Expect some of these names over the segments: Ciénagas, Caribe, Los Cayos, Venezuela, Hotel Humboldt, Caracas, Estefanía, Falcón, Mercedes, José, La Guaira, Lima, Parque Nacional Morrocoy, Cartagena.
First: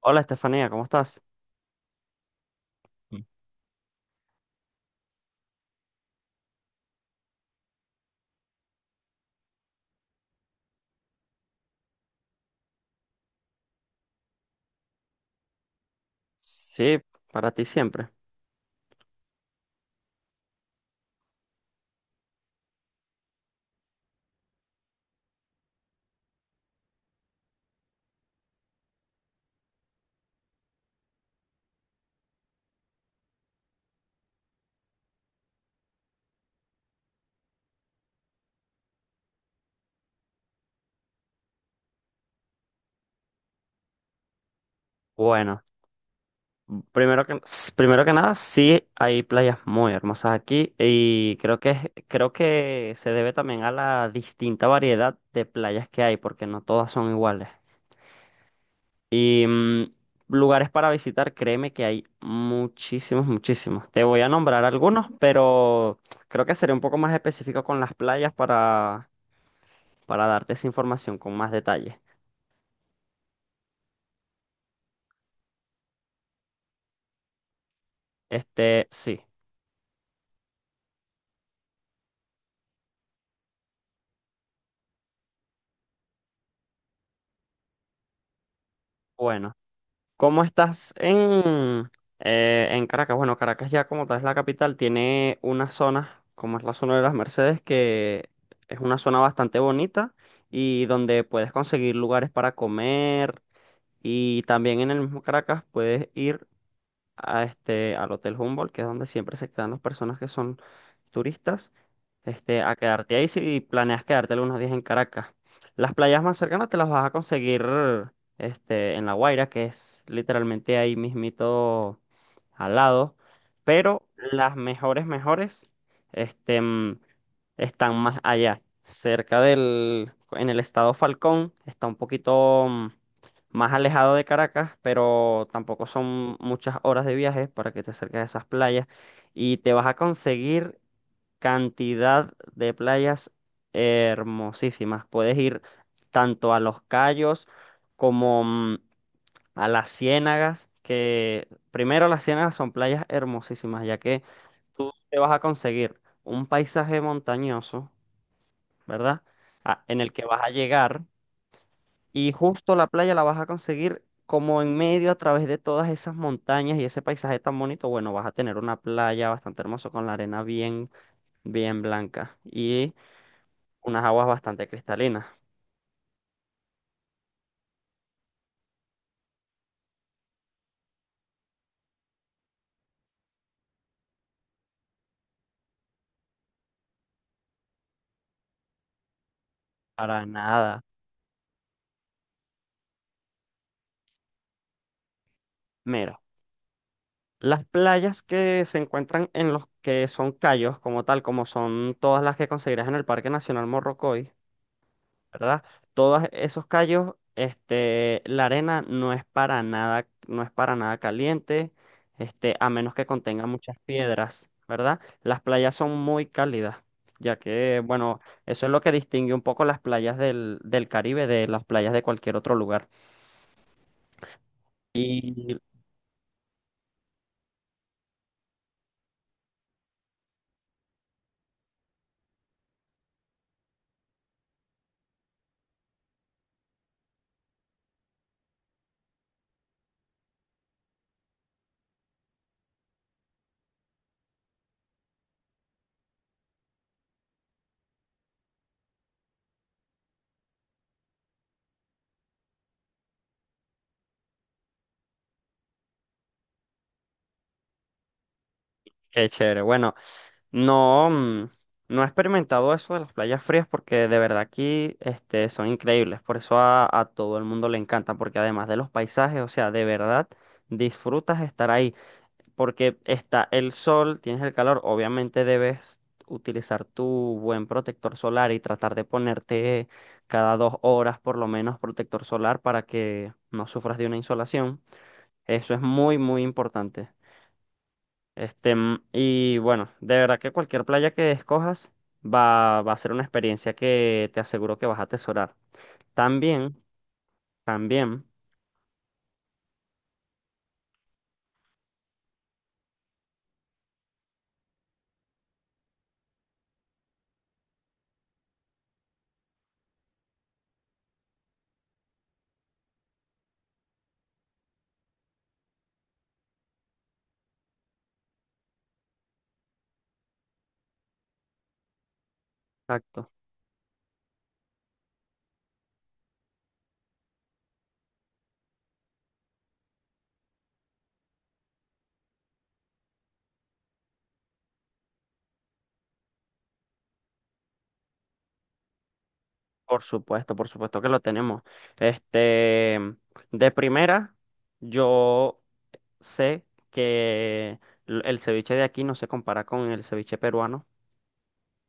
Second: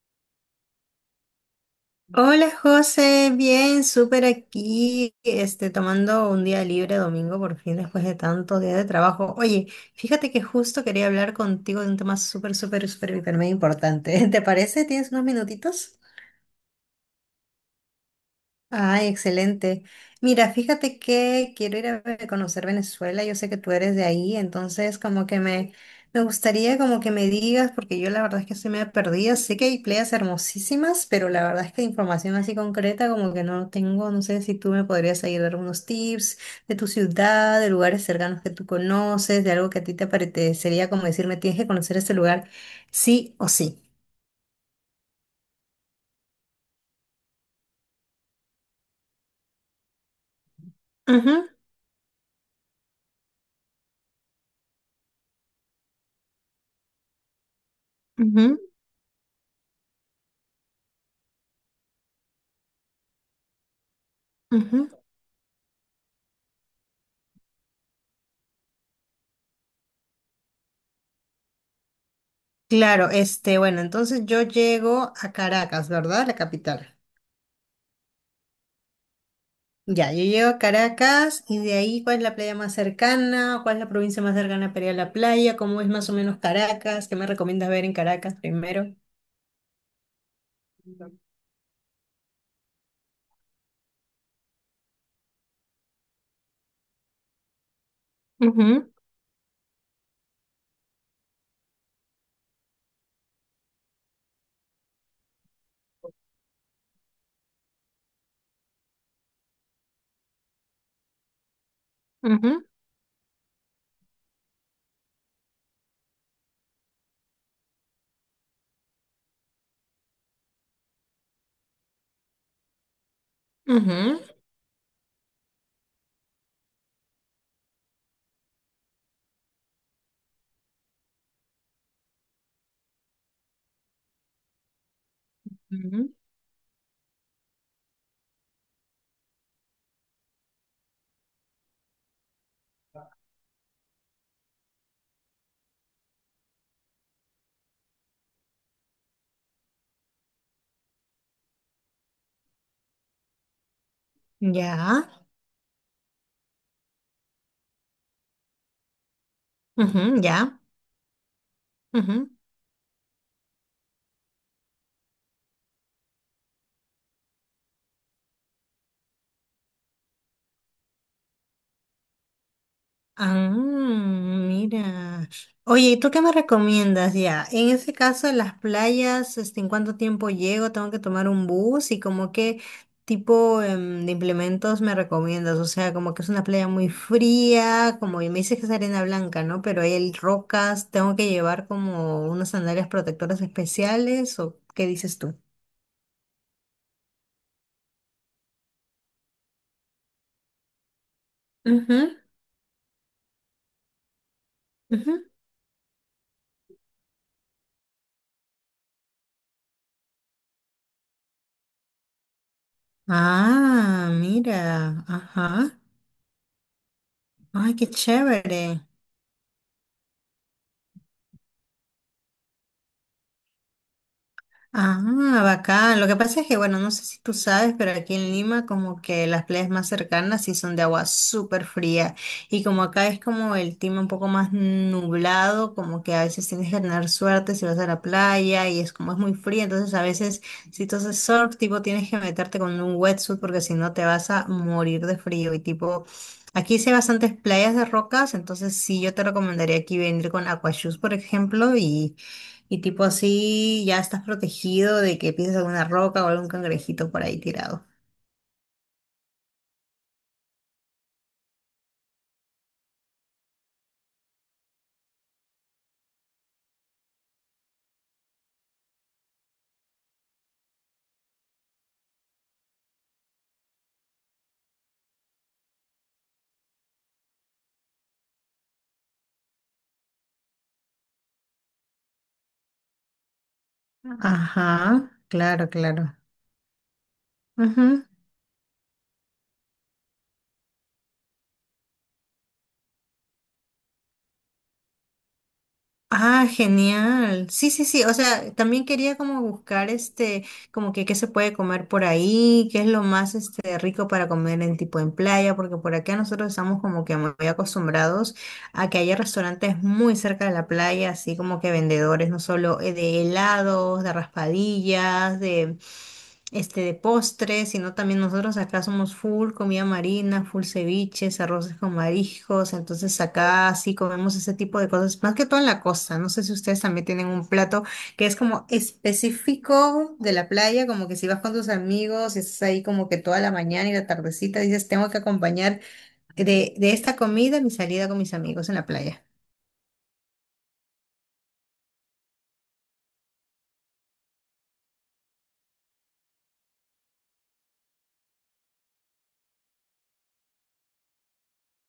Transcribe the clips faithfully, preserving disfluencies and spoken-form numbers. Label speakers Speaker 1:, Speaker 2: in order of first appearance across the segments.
Speaker 1: Hola Estefanía, ¿cómo estás?
Speaker 2: Hola José, bien, súper aquí, este, tomando un día libre domingo por fin después de tanto día de trabajo. Oye, fíjate que justo quería hablar contigo de un tema súper, súper, súper, hiper, mega importante. ¿Te parece? ¿Tienes unos minutitos?
Speaker 1: Sí, para ti siempre.
Speaker 2: Ay, excelente. Mira, fíjate que quiero ir a ve- conocer Venezuela. Yo sé que tú eres de ahí, entonces como que me, me gustaría como que me digas, porque yo la verdad es que estoy medio perdida. Sé que hay playas hermosísimas, pero la verdad es que información así concreta como que no tengo. No sé si tú me podrías ayudar algunos tips de tu ciudad, de lugares cercanos que tú conoces, de algo que a ti te parecería como decirme, tienes que conocer este lugar sí o sí.
Speaker 1: Bueno, primero que, s- primero que nada, sí hay playas muy hermosas aquí
Speaker 2: Ujú,
Speaker 1: y creo que, es- Creo que se debe también a la distinta variedad de playas que hay, porque no todas son iguales.
Speaker 2: ujú,
Speaker 1: Y mm, lugares para visitar, créeme que hay muchísimos, muchísimos. Te voy a nombrar
Speaker 2: ujú.
Speaker 1: algunos, pero creo que seré un poco más específico con las playas para, para darte esa información con más detalle.
Speaker 2: Claro, este, bueno, entonces yo llego a Caracas, ¿verdad? La capital.
Speaker 1: Este, sí.
Speaker 2: Ya, yo llego a Caracas y de ahí, ¿cuál es la playa más cercana? ¿Cuál es la provincia más cercana para ir a la playa? ¿Cómo es más o menos Caracas? ¿Qué me recomiendas ver en Caracas primero?
Speaker 1: Bueno. ¿Cómo estás
Speaker 2: Ujú,
Speaker 1: en, eh, en Caracas? Bueno, Caracas ya como tal es la capital, tiene una zona, como es la zona de Las Mercedes, que es una zona bastante bonita y donde puedes conseguir lugares para comer, y también en el mismo Caracas puedes ir a este, al Hotel Humboldt, que es donde siempre se quedan las personas que son turistas, este,
Speaker 2: ujú,
Speaker 1: a quedarte ahí si planeas quedarte algunos días en Caracas. Las playas más cercanas te las vas a conseguir este, en La Guaira, que es literalmente ahí mismito al lado, pero
Speaker 2: ujú,
Speaker 1: las mejores, mejores este, mm, están más allá, cerca del, en el estado Falcón, está un poquito mm, más alejado de Caracas, pero tampoco
Speaker 2: ujú,
Speaker 1: son muchas horas de viaje para que te acerques a esas playas, y te vas a conseguir cantidad de playas hermosísimas. Puedes ir tanto a Los Cayos como mm, a las Ciénagas, que primero las Ciénagas son playas hermosísimas, ya que
Speaker 2: ya.
Speaker 1: te vas a conseguir un paisaje montañoso, ¿verdad? A- en el
Speaker 2: Ujú,
Speaker 1: que vas a
Speaker 2: ya.
Speaker 1: llegar
Speaker 2: Ujú.
Speaker 1: y justo la playa la vas a conseguir como en medio, a través de todas esas montañas y ese paisaje tan bonito. Bueno, vas a tener una playa bastante hermosa con la arena bien bien blanca. Y
Speaker 2: Ah,
Speaker 1: unas aguas bastante cristalinas,
Speaker 2: mira. Oye, ¿y tú qué me recomiendas ya? En ese caso, en las playas, este, ¿en cuánto tiempo llego? ¿Tengo que tomar un bus? ¿Y como qué tipo em, de implementos me recomiendas? O sea, como que es una playa muy fría, como y me dices que es arena blanca, ¿no? Pero hay
Speaker 1: para nada.
Speaker 2: rocas, ¿tengo que llevar como unas sandalias protectoras especiales? ¿O qué dices tú?
Speaker 1: Mira, las playas que se encuentran en los que son cayos, como tal, como son
Speaker 2: Ujú,
Speaker 1: todas las que conseguirás en el Parque Nacional Morrocoy,
Speaker 2: ujú.
Speaker 1: ¿verdad? Todos esos cayos, este, la arena no es para nada, no es para nada caliente, este, a menos que contenga muchas
Speaker 2: Ah,
Speaker 1: piedras, ¿verdad?
Speaker 2: mira,
Speaker 1: Las playas
Speaker 2: ajá.
Speaker 1: son muy cálidas, ya
Speaker 2: Ay,
Speaker 1: que,
Speaker 2: qué
Speaker 1: bueno, eso es lo
Speaker 2: chévere.
Speaker 1: que distingue un poco las playas del, del Caribe de las playas de cualquier otro lugar.
Speaker 2: Ah,
Speaker 1: Y
Speaker 2: bacán. Lo que pasa es que, bueno, no sé si tú sabes, pero aquí en Lima como que las playas más cercanas sí son de agua súper fría. Y como acá es como el clima un poco más nublado, como que a veces tienes que tener suerte si vas a la playa y es como es muy fría, entonces a veces si tú haces surf, tipo tienes que meterte con un wetsuit porque si no te vas a morir de frío. Y tipo, aquí sí hay bastantes playas de rocas, entonces sí yo te recomendaría aquí venir con aquashoes, por ejemplo, y... Y tipo así ya estás protegido de que pises alguna roca o algún cangrejito por ahí tirado.
Speaker 1: qué chévere. Bueno, no, mm, no he experimentado eso de las playas frías, porque de verdad aquí este, son increíbles. Por eso a, a todo el mundo le encanta, porque además de los paisajes, o sea, de verdad disfrutas estar ahí, porque está el sol, tienes el calor, obviamente debes utilizar tu buen protector solar y tratar de ponerte cada dos horas por lo menos protector solar para que no sufras de una insolación.
Speaker 2: Ajá, claro,
Speaker 1: Eso es
Speaker 2: claro.
Speaker 1: muy, muy importante.
Speaker 2: Ujú.
Speaker 1: Este, mm, y bueno, de verdad que cualquier playa que escojas va, va a ser una experiencia que te aseguro que vas a atesorar.
Speaker 2: Ah,
Speaker 1: También,
Speaker 2: genial. Sí, sí, sí. O
Speaker 1: también,
Speaker 2: sea, también quería como buscar este, como que qué se puede comer por ahí, qué es lo más este rico para comer en tipo en playa, porque por acá nosotros estamos como que muy acostumbrados. Aquí hay restaurantes muy cerca de la playa, así como que vendedores, no solo eh, de helados, de raspadillas, de, este, de postres, sino también nosotros acá somos full comida marina, full ceviches, arroces con mariscos, entonces
Speaker 1: exacto,
Speaker 2: acá sí comemos ese tipo de cosas, más que todo en la costa. No sé si ustedes también tienen un plato que es como específico de la playa, como que si vas con tus amigos y estás ahí como que toda la mañana y la tardecita, dices, tengo que acompañar De, de esta comida, mi salida con mis amigos en la playa.
Speaker 1: por supuesto, por supuesto que lo tenemos. Este, mm, de primera, yo sé que l- el ceviche de aquí no se compara con el ceviche peruano,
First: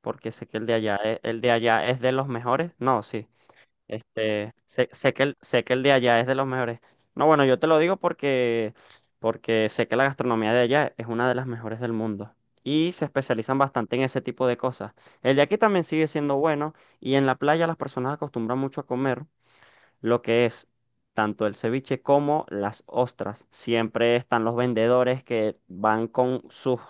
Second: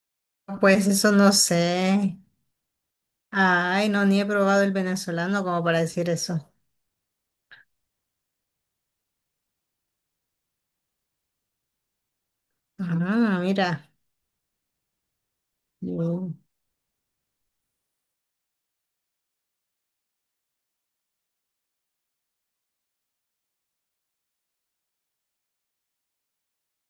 Speaker 1: porque sé que el de
Speaker 2: Pues
Speaker 1: allá
Speaker 2: eso
Speaker 1: es,
Speaker 2: no
Speaker 1: el de allá es de
Speaker 2: sé.
Speaker 1: los mejores. No, sí.
Speaker 2: Ay, no, ni he
Speaker 1: Este,
Speaker 2: probado el
Speaker 1: sé, sé que el,
Speaker 2: venezolano
Speaker 1: sé
Speaker 2: como
Speaker 1: que
Speaker 2: para
Speaker 1: el de
Speaker 2: decir
Speaker 1: allá es de los
Speaker 2: eso.
Speaker 1: mejores. No, bueno, yo te lo digo porque, porque sé que la gastronomía de allá es una de las mejores del mundo. Y se
Speaker 2: Ah,
Speaker 1: especializan
Speaker 2: mira.
Speaker 1: bastante en ese tipo de cosas. El de aquí también sigue
Speaker 2: Mm.
Speaker 1: siendo bueno. Y en la playa las personas acostumbran mucho a comer lo que es tanto el ceviche como las ostras. Siempre están los vendedores que van con sus,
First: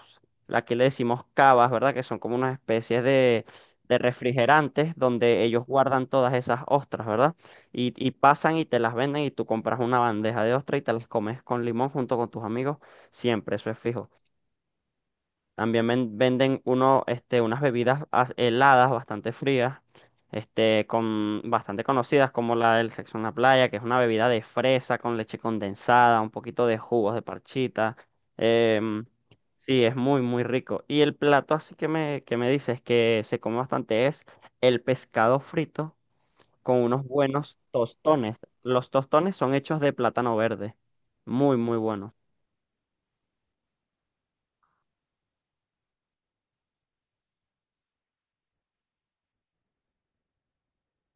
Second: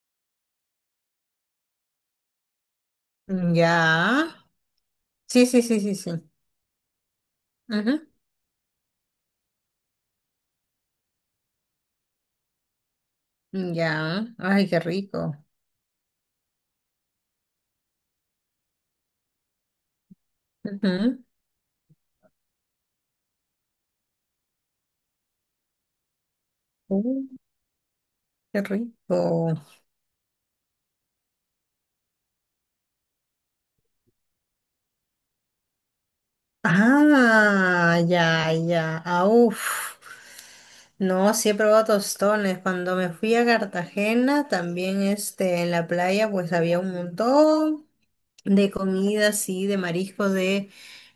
Speaker 1: aquí le decimos cavas, ¿verdad? Que son como unas especies de, de
Speaker 2: Ya.
Speaker 1: refrigerantes donde
Speaker 2: Sí, sí,
Speaker 1: ellos
Speaker 2: sí, sí,
Speaker 1: guardan
Speaker 2: sí.
Speaker 1: todas esas ostras, ¿verdad? Y,
Speaker 2: Ujú.
Speaker 1: y pasan y te las venden, y tú compras una bandeja de ostras y te las comes con limón junto con tus amigos. Siempre, eso es fijo.
Speaker 2: Ya. Ay, qué rico.
Speaker 1: También ven- venden uno, este, unas bebidas as- heladas bastante frías, este,
Speaker 2: Ujú.
Speaker 1: con, bastante conocidas como la del sexo en la playa, que es una bebida de fresa con leche condensada, un poquito de jugos de
Speaker 2: Uh,
Speaker 1: parchita.
Speaker 2: qué
Speaker 1: Em,
Speaker 2: rico.
Speaker 1: sí, es muy, muy rico. Y el plato así que me, que me dices que se come bastante es el pescado frito con unos buenos
Speaker 2: Ah,
Speaker 1: tostones.
Speaker 2: ya,
Speaker 1: Los
Speaker 2: ya. Ah,
Speaker 1: tostones son
Speaker 2: uf.
Speaker 1: hechos de plátano verde.
Speaker 2: No, sí he
Speaker 1: Muy, muy
Speaker 2: probado
Speaker 1: buenos.
Speaker 2: tostones. Cuando me fui a Cartagena, también este, en la playa, pues había un montón. De comida, sí, de mariscos, de...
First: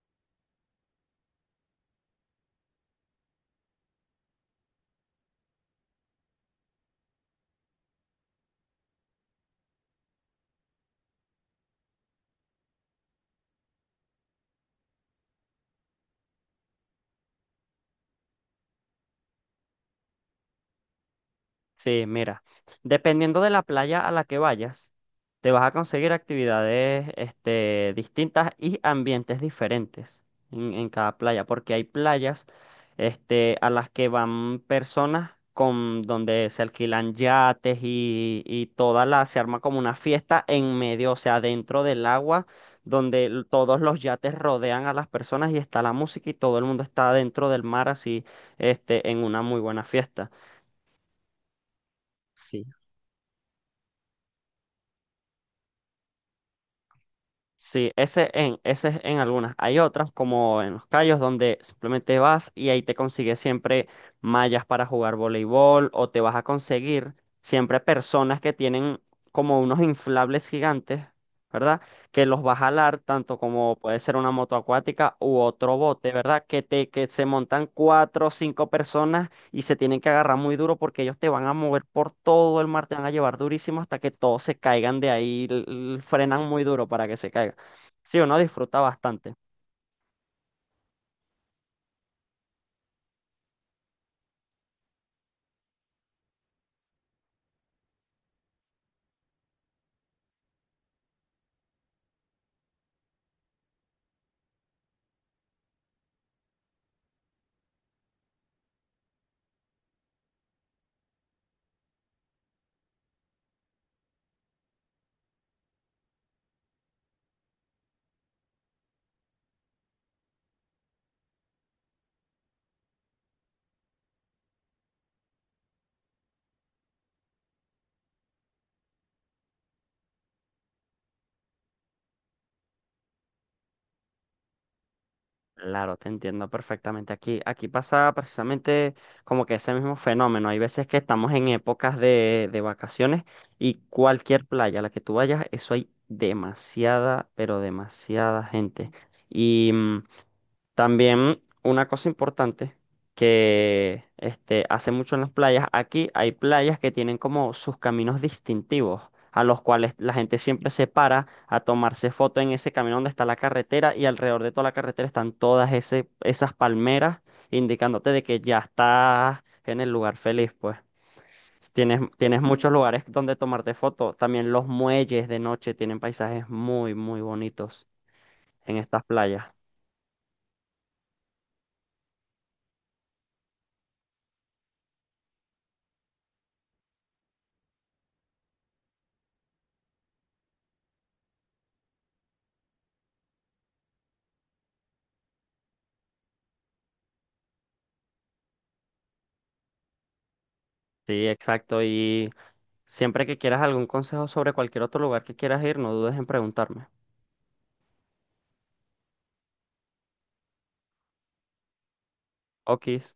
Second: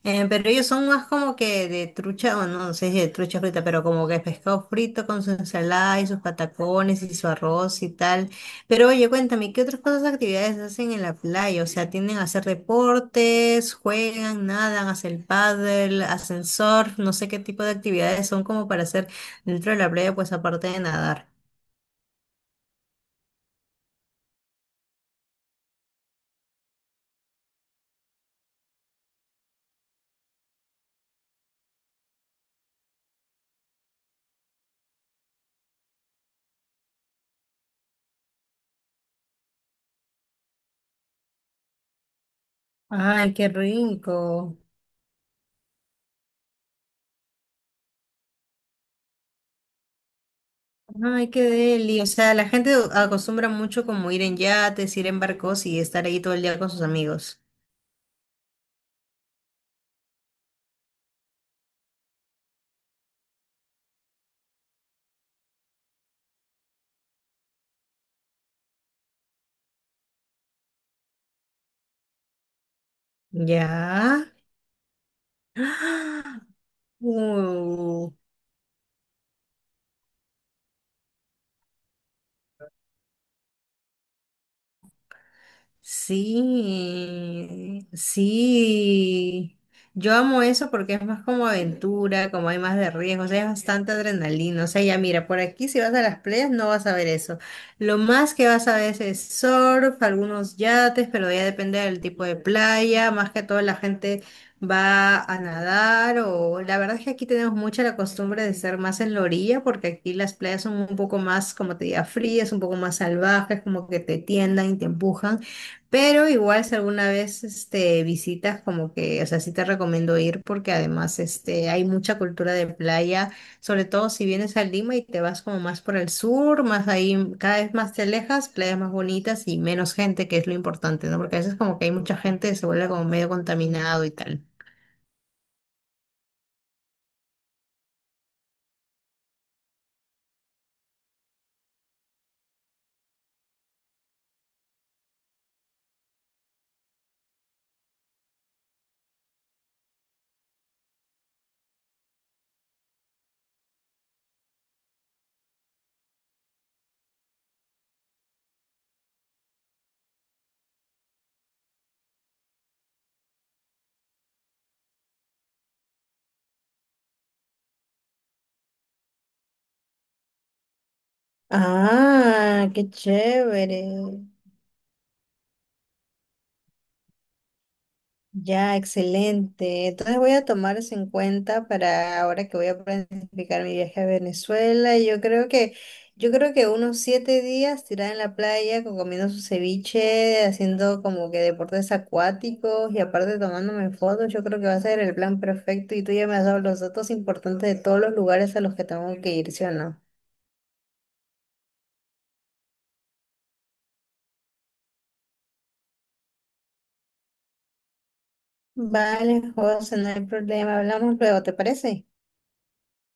Speaker 2: eh, pero ellos son más como que de trucha, o no sé si de trucha frita, pero como que pescado frito con su ensalada y sus patacones y su arroz y tal. Pero oye, cuéntame, ¿qué otras cosas, actividades hacen en la playa? O sea, ¿tienden a hacer deportes, juegan, nadan, hacen paddle, hacen surf? No sé qué tipo de actividades son como para hacer dentro de la playa, pues aparte de nadar.
Speaker 1: Sí, mira, dependiendo de la playa a la que vayas, te vas a conseguir actividades este, distintas y ambientes diferentes en, en cada playa, porque hay playas este, a las que van personas con donde se alquilan yates y, y toda la, se arma como una fiesta en medio, o sea, dentro del agua, donde
Speaker 2: Ay,
Speaker 1: l-
Speaker 2: qué
Speaker 1: todos los yates
Speaker 2: rico.
Speaker 1: rodean a las personas y está la música y todo el mundo está dentro del mar así, este, en una muy buena fiesta.
Speaker 2: Ay, qué deli. O sea, la
Speaker 1: Sí.
Speaker 2: gente acostumbra mucho como ir en yates, ir en barcos y estar ahí todo el día con sus amigos.
Speaker 1: Sí, ese en, ese es en algunas. Hay otras, como en los callos, donde simplemente vas y ahí te consigues siempre mallas para jugar voleibol, o te vas a conseguir siempre personas que tienen como unos inflables gigantes, ¿verdad? Que los vas a jalar, tanto como
Speaker 2: Ya.
Speaker 1: puede ser una moto acuática u otro bote,
Speaker 2: ¡Ah!
Speaker 1: ¿verdad? Que te, que se montan
Speaker 2: Uh,
Speaker 1: cuatro o cinco personas y se tienen que agarrar muy duro porque ellos te van a mover por todo el mar, te van a llevar durísimo hasta que todos se caigan de ahí, l- l- frenan muy duro para que se caigan.
Speaker 2: Sí,
Speaker 1: Sí, uno disfruta bastante.
Speaker 2: sí. Yo amo eso porque es más como aventura, como hay más de riesgo, o sea, es bastante adrenalina. O sea, ya mira, por aquí si vas a las playas no vas a ver eso. Lo más que vas a ver es surf, algunos yates, pero ya depende del tipo de playa. Más que todo la gente va a nadar o la verdad es que aquí tenemos mucha la costumbre de ser más en la orilla porque aquí las playas son un poco más, como te diga, frías, un poco más salvajes, como que te tiendan y te empujan. Pero igual si alguna vez este, visitas, como que, o sea, sí te recomiendo ir porque además este, hay mucha cultura de playa, sobre todo si vienes a Lima y te vas como más por el sur, más ahí, cada vez más te alejas, playas más bonitas y menos gente, que es lo importante, ¿no? Porque a veces como que hay mucha gente se vuelve como medio contaminado y tal.
Speaker 1: Claro, te entiendo perfectamente. Aquí, aquí pasa precisamente como que ese mismo fenómeno. Hay veces que estamos en épocas de, de vacaciones y cualquier playa a la que tú vayas, eso hay demasiada, pero demasiada gente. y mm, También una cosa importante que este, hace mucho en las playas, aquí hay playas que tienen como sus caminos distintivos, a los cuales la gente siempre se para a tomarse foto en ese camino donde está la carretera, y alrededor de toda la carretera están todas ese- esas palmeras indicándote de que ya estás en el lugar feliz, pues. Tienes, tienes muchos
Speaker 2: Ah, qué
Speaker 1: lugares donde tomarte foto.
Speaker 2: chévere.
Speaker 1: También los muelles de noche tienen paisajes muy, muy bonitos
Speaker 2: Ya,
Speaker 1: en estas playas.
Speaker 2: excelente. Entonces voy a tomar eso en cuenta para ahora que voy a planificar mi viaje a Venezuela. y Yo creo que, yo creo que unos siete días tirada en la playa, co- comiendo su ceviche, haciendo como que deportes acuáticos y aparte tomándome fotos, yo creo que va a ser el plan perfecto. Y tú ya me has dado los datos importantes de todos los lugares a los que tengo que ir, ¿sí o no?
Speaker 1: Sí, exacto. Y siempre que quieras algún consejo sobre cualquier otro lugar que quieras ir, no dudes en preguntarme.
Speaker 2: Vale, José, no hay problema. Hablamos luego, ¿te parece?
Speaker 1: Okis.